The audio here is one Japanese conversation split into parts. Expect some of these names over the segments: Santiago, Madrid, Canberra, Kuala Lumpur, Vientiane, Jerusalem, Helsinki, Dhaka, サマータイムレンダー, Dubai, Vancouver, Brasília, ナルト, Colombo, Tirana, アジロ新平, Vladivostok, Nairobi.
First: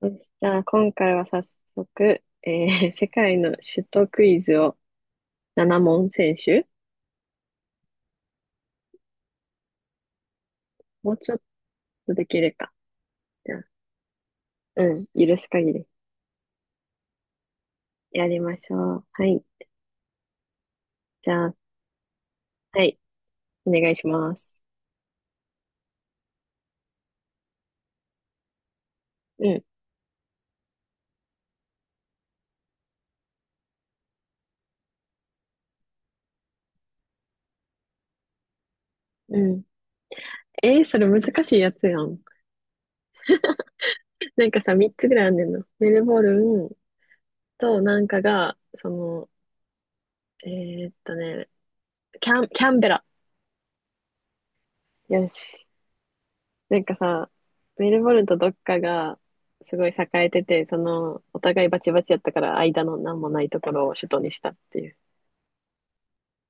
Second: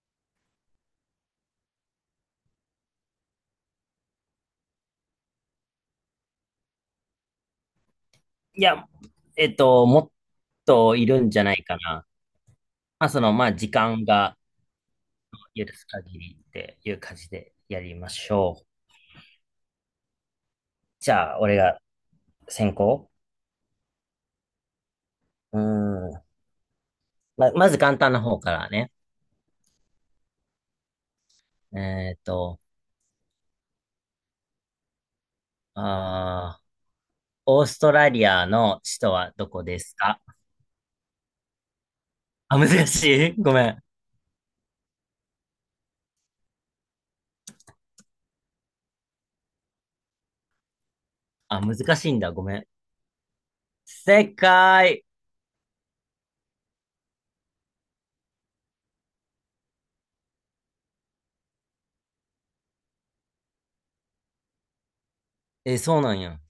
そしたら今回は早速、世界の首都クイズを7問選手いや、もっといもうるんちょじっゃないかな。とできるか。まあ、その、まじあ、ゃあ、時間がうん、許す許限すり限りっていう感じでやりまやしりまょう。しょう。はい。じじゃあ、ゃあ、俺が先はい、行。お願いします。うーん。まず簡単な方からね。うん、えっと、あー、オーストラリアの首都はうどん。こですか？えー、それ難しいやつやん。あ、難しい ごめん。なんかさ、3つぐらいあんねんの。メルボルンとなんかが、えーっとね、あ、難しいんだ。ごめキん。ャンベラ。正解。よし。なんかさ、メルボルンとどっかがすごい栄えてて、お互いバチバチやったから間の何もないところを首都にしたっていう。え、そうなんや。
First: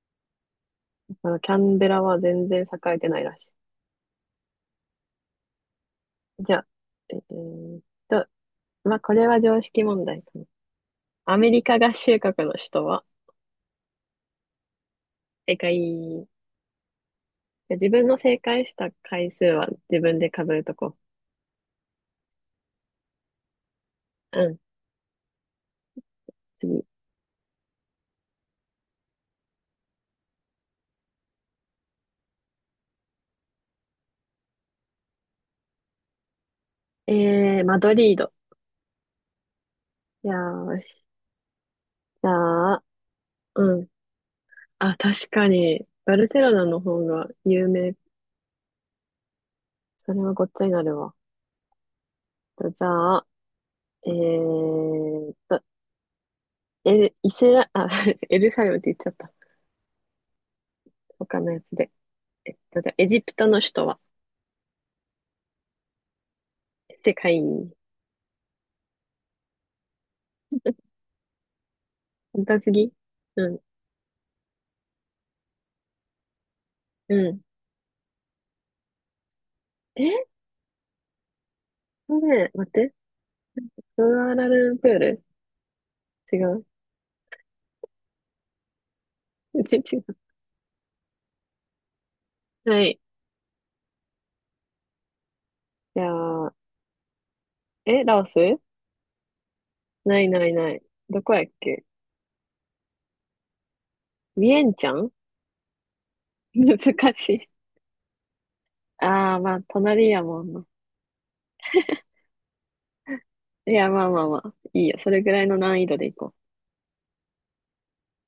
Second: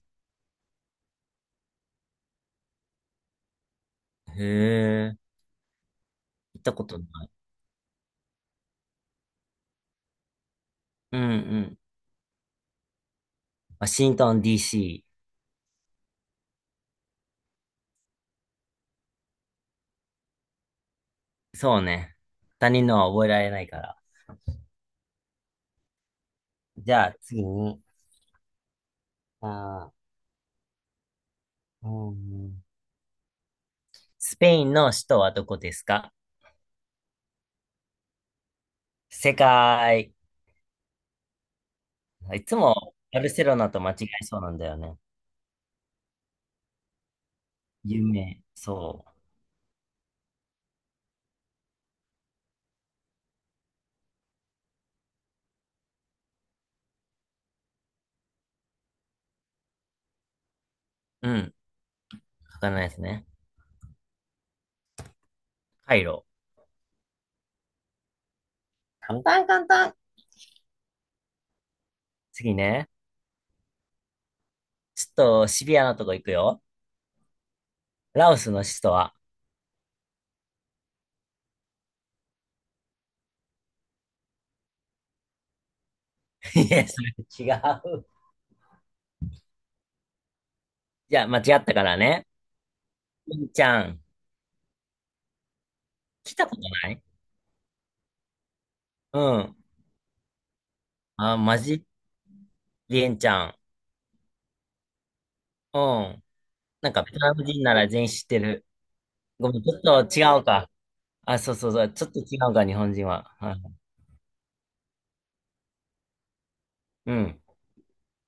キャンベラは全然栄えてないらしへえ、い。じゃ行っあ、たことなえい。ーっと、まあ、これは常識問題かな。うんうアメリん。カ合衆国の首都は？ワシントン DC。正解。自分の正解した回数は自分で数えとこそうね。他人のは覚えられないから。う。うん、次。じゃあ次に、あうん、スペインの首都はどこですか？マドリード。世界。よーし。じいつゃあ、もバルセロナうとん。間違えそうなんだよあ、ね。確かに、バルセロナの方が有名。有名。そそれはごっつになるわ。じゃあ、えーっと、エル、イスラ、あ、エルサレムって言っちゃった。う。う他ん。のやつで。わかんなじいゃあ、ですエジね。プトの首都は？カイロ。世界に。簡単簡単。本当次はね。次。うん、ちょっとシビアなとこ行くよ。うん。ラオスの首都は？ え、ね待って。クアラルンプール。違 う。いや、それ違う。全然違う。じゃあ間違ったからね。はい。リンちゃん。じ来ゃたあ、ことない。え、ラオス。うん。ないないない。どこあ、やっマけ？ジ。リンちゃん。ビエンチャン。 うん。難なんか、ベトしナムい。人なら全員知ってる。ああ、ごまめあ、ん、ちょっ隣とや違もうんな。か。あ、そうそうそう。ちょっと違うか、日本人は。はい、いや、まあまあまあ。いいよ。それぐらいの難易度でいこう。うん。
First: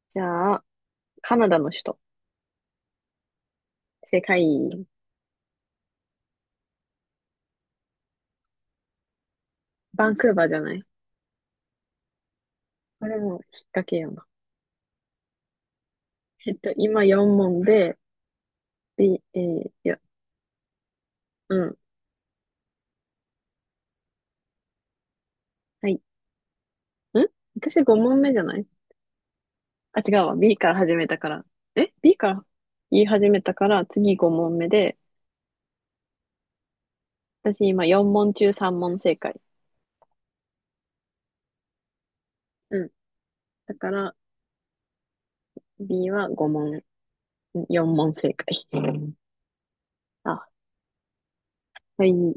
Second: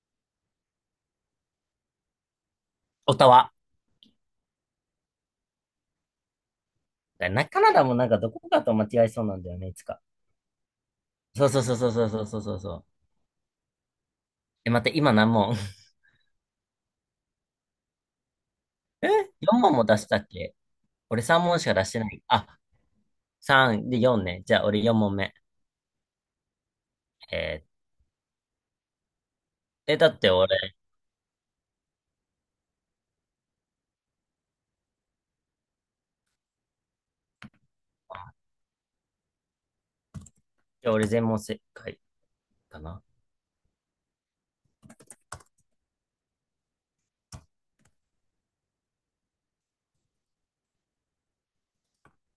じゃあ、カナダの首都。オタワ。世界、カナダもなんかどこかと間違えそうなんだよね、いつか。バンクーバーじゃない？そうそうそうそうそうそうそうそうそう。これも引っ掛けような。え、待って、今何問？ 今4問で、え B、?4 い問も出や、したっけ？俺3う問しかん。出してない。あ、3で4ね。じゃあ、俺4問目。はい。ん、えー私5問目じゃない？え、あ、だ違っうてわ。俺、B から始めたから。え？ B から言い始めたから、次5問目で、私今4問中3問正解。じゃあ俺全問正解かうん。な。だから、B は5問、4問正解。うん、あ、はい。う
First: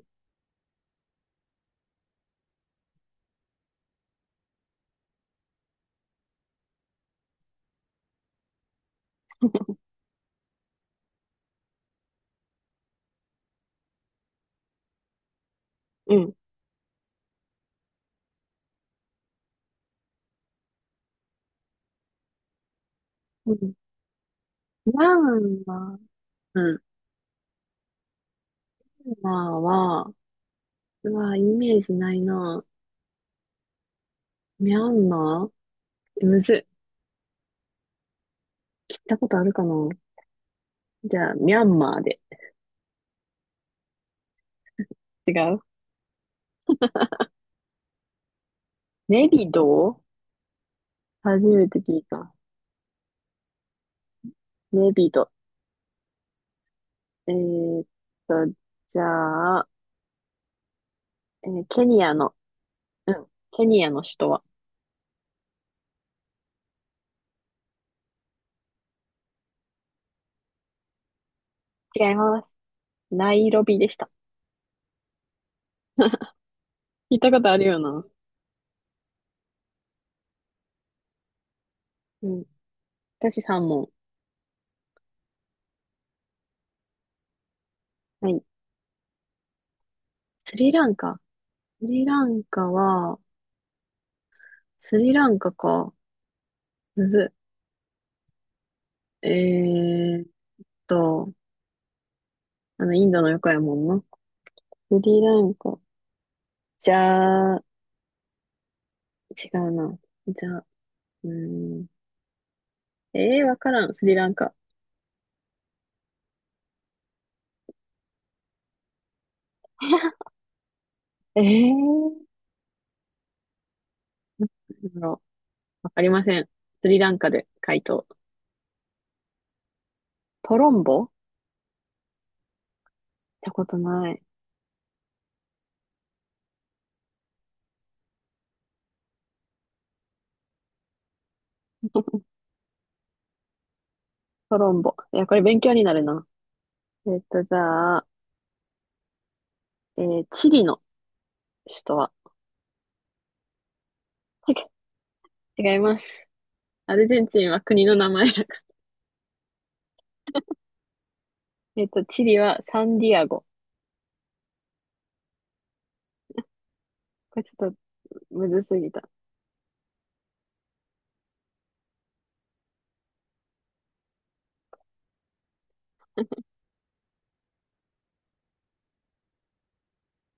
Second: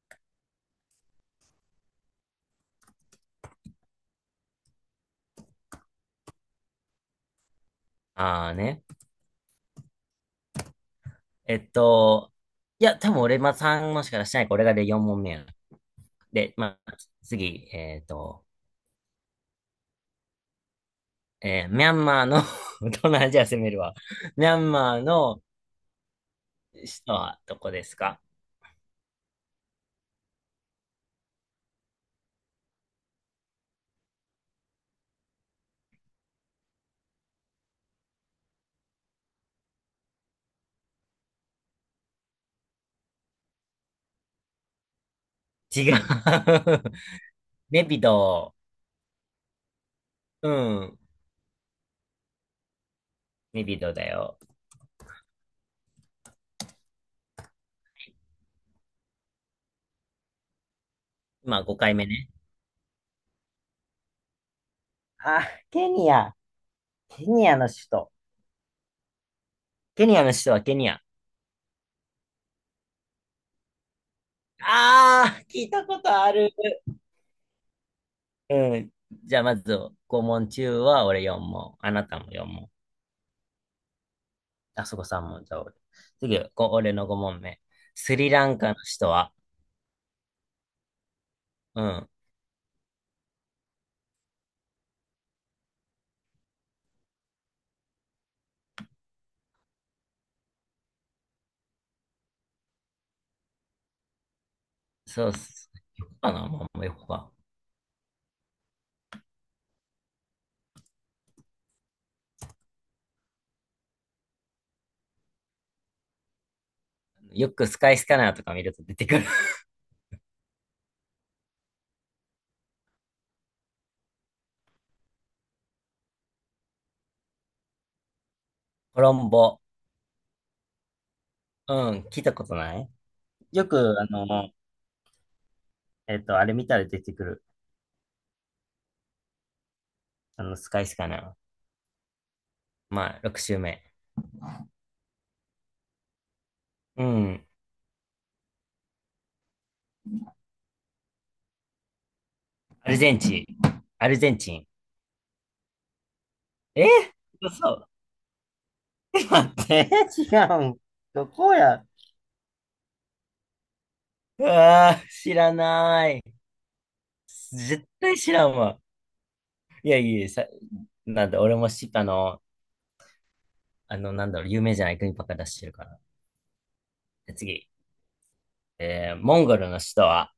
あーね。えっと、いや、多分俺まあ3問しか出してないから、俺がで4問目や。ん。で、まあ、次、ミャンマーの 東南アジア う攻めん。るわ。ミャンマーラのンは、うん。首都はどこですか？ワンは、うわ、イメージないな。ミャンマー、え、むずい。聞いたことあるかな？じゃあ、ミャンマーで。違う。違う。ネピドネビド。ー。うん。初めて聞いた。ネピドーだよ。ネビド。えーっと、じゃあ、まあ、ケ5回ニ目アね。の、うん、ケニアの首都は？あ、ケニア。ケニアの首都。ケニアの首都はケニア。違います。ナイロビでした。あー、聞いたことある。聞いたことあるよな。うん。じゃあ、まず、5問中は俺4問。あなたうもん。4問。私3問。あそこ3問。じゃあ俺。次、俺の5問目。スはリい。ランカの首都は？スリランカ。うスリん。ランカは、スリランカか。むずい。と、インドの横やもんな。スリそうっランす。カ。かな、まあ、もうじよくは。ゃあ、違うな。じゃあ、うーん。ええー、わからん。スリランカ。よくスカイスキャナーとか見ると出てくる。えー、なんだろう、わかりません。スリランカで回答。コロンボ。トロンボっうん、聞いたことない。てこよく、とあない。の、あれ見たら出てくる。あの、スカイスキャナー。まあ、6周目。トロンボ。いや、これ勉強になるな。うん。じゃあ、チリの首都は？アルゼンチン。アルゼン違チン。う、違います。え、アルゼンチンは国嘘。の名前。待って、違うん。どこや。チリはサンディアゴ。うわー、知らない。これちょっと絶対知らむんずすわ。ぎた。いやいや、さ、なんだ、俺もし、あの、なんだろう、有名じゃない国ばっか出してるから。で次。モンゴルの首都は、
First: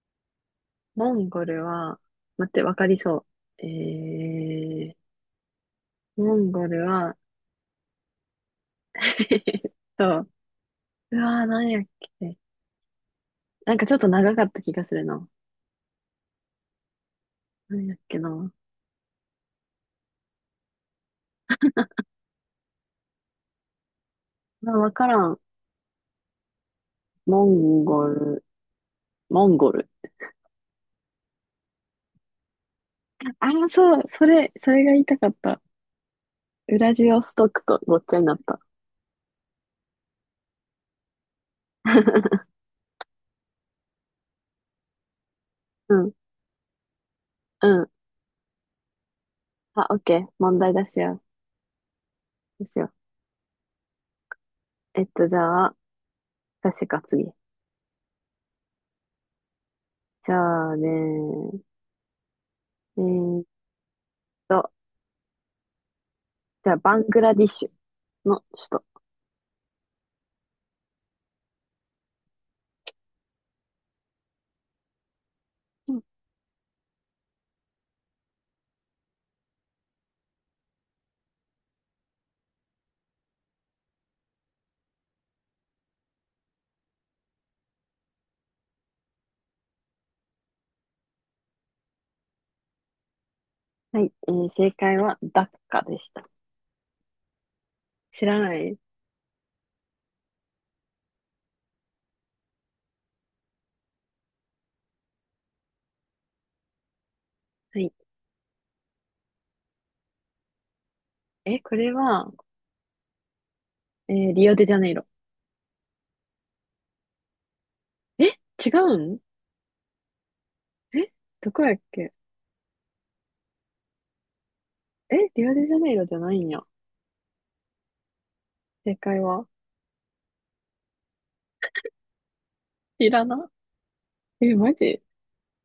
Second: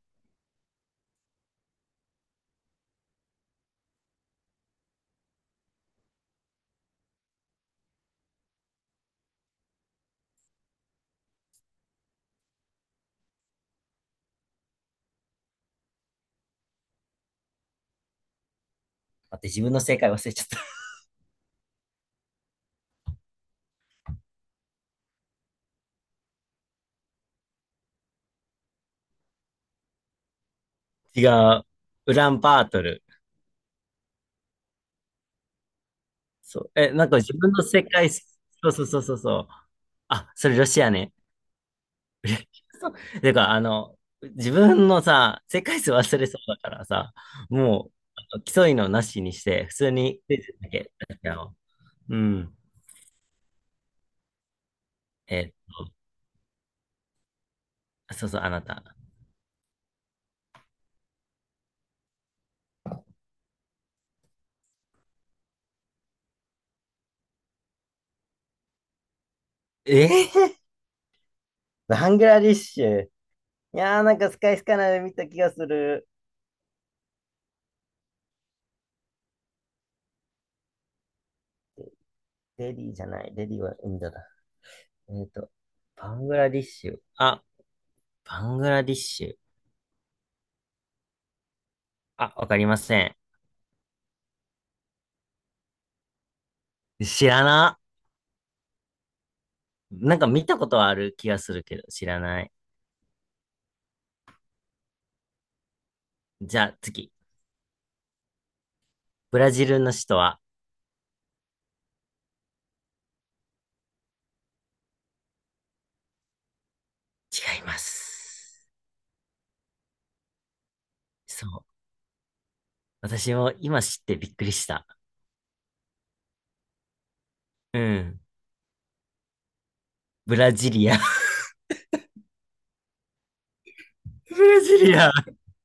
モンゴルは、待って、わかりそう。モンゴルは、そう。うわー、なんやっけ。なんかちょっと長かった気がするな。何やっけな。待って、自分の正解忘れちゃった。まあ、わからん。モンゴル、モンゴル。違う。ウランバートル。ああ、そう、それが言いたかった。そう。ウえ、ラなジんかオス自ト分のクと世ごっ界、ちゃそになった。うそうそうそうそう。あ、それロシアね。そう。てか、あの、自分のさ、世界数うん、忘れそうだからさ、うもん。う、あの競いのなしにして、普あ、通オッケにー。クイズ問だ題出けしよう。やろう。うん。どうしよう。じえ、ゃあ、確か次。そうそう、あなた。じゃあね、ーっと、じゃあ、バングラディッシュの首都。えー、バングラディッシュ。いやー、なんかスカイスカナで見た気がすうん。る。デリーじゃない。デリーはインドだ。えっと、バングラディッシュ。あ、バングラディッシュ。あ、わかりません。はい、正解はダッカでした。知らな。知らない。なんか見たことはある気がするけど、知らない。じゃあ次。はい。ブラジルの首都は？え、これは、リオデジャネイロ。違いまえ、違す。うん？え、そどこう。やっけ？私も今知ってびっくりした。え、リオデジャネイロじゃないんや。うん。正解はブラジリア。ティラナ。 ブえ、ラジマジ。リア。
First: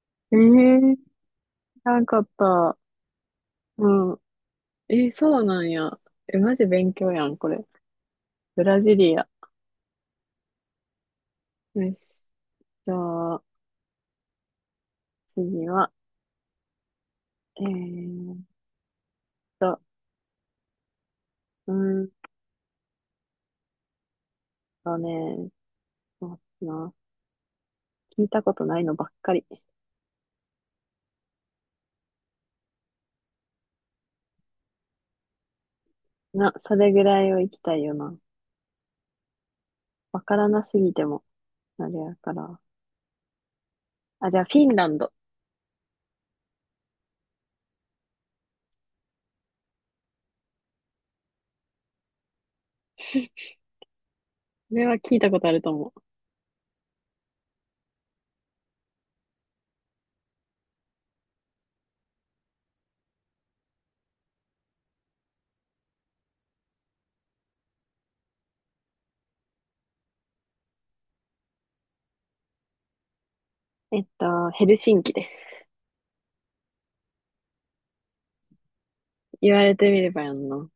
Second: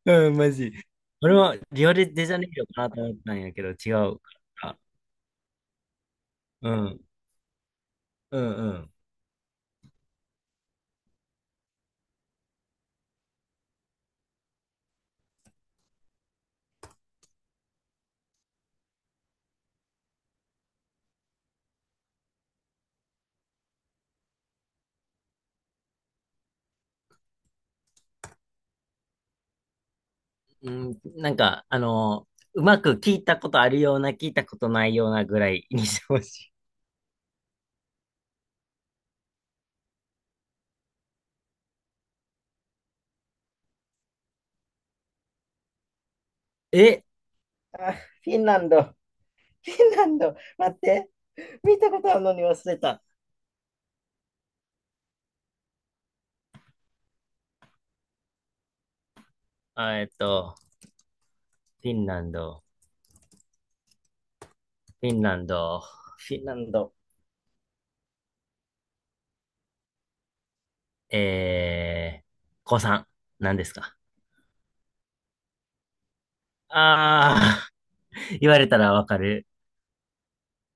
うん、マジ。知俺もリオらデんかジっャネイロた。かなと思ったんやけど、違ううん。から。え、そうなんや。え、マジう勉ん。強やん、これ。うんブうラん。ジリア。よし。じゃあ、次は、えーっと、うーんとね、そうだな。聞いたことないのばっかり。うん、なんか、あの、うまく聞いたことあるような、聞いたことないようなぐらいにしてほな、しそれぐらいを行きたいよな。わからなすぎても、あれやから。あ、じゃあ、フィンランド。こい。え、あ、フィンランド。フィンランド。待って。見たことあるのに忘れた。れは聞いたことあると思う。あ、フィンランド、フィンランド、フィンランド。子さん、何ですか？ヘルシンキです。あー、言われたらわかる。言われてみればやんな。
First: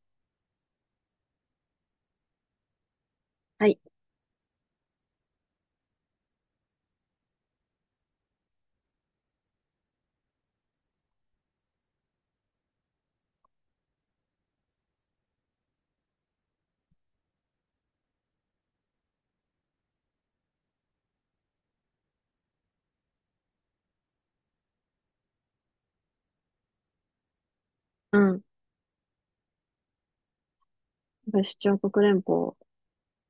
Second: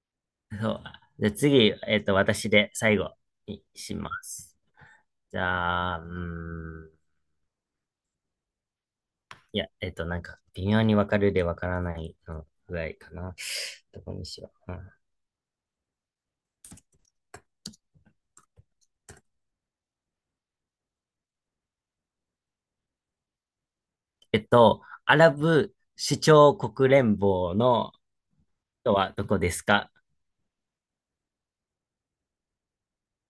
そう。じゃあ次、私で最後にはい。します。じゃあ、うーん。いや、なんか、微妙にわかるでわからないのぐらいかな。どこにしよう。うん、アラブ首長国連邦のうん。人はどこですか？アラブ首長国連邦。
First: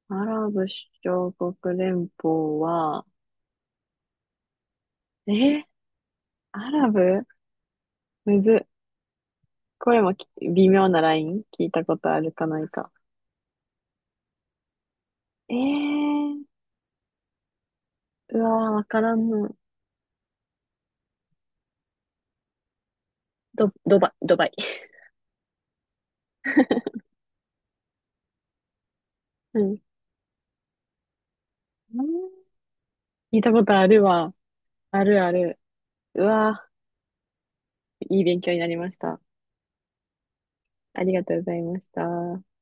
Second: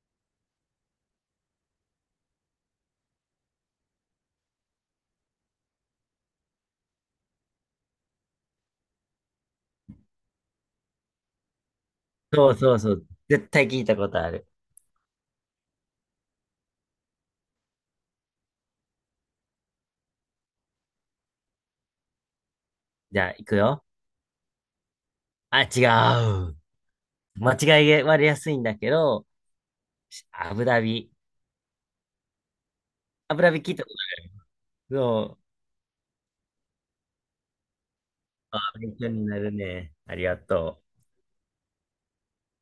アラブ首長国連邦は、えーアラブむずっ。これも微妙なライン聞いたことあるかそうないそうか。そう。絶対聞いたことある。えー、うわー、わからんの。じゃあ、行くよ。ドバイ、ドバイ。あ、違う。間違い割れやすいんだけど、うん。アブダビ。ア聞いブたダビこ聞いとたあことるある。わ。あるあそう。る。うわー、いい勉強にあ、なりま勉し強た。になるね。ありがとう。ありがとうございました。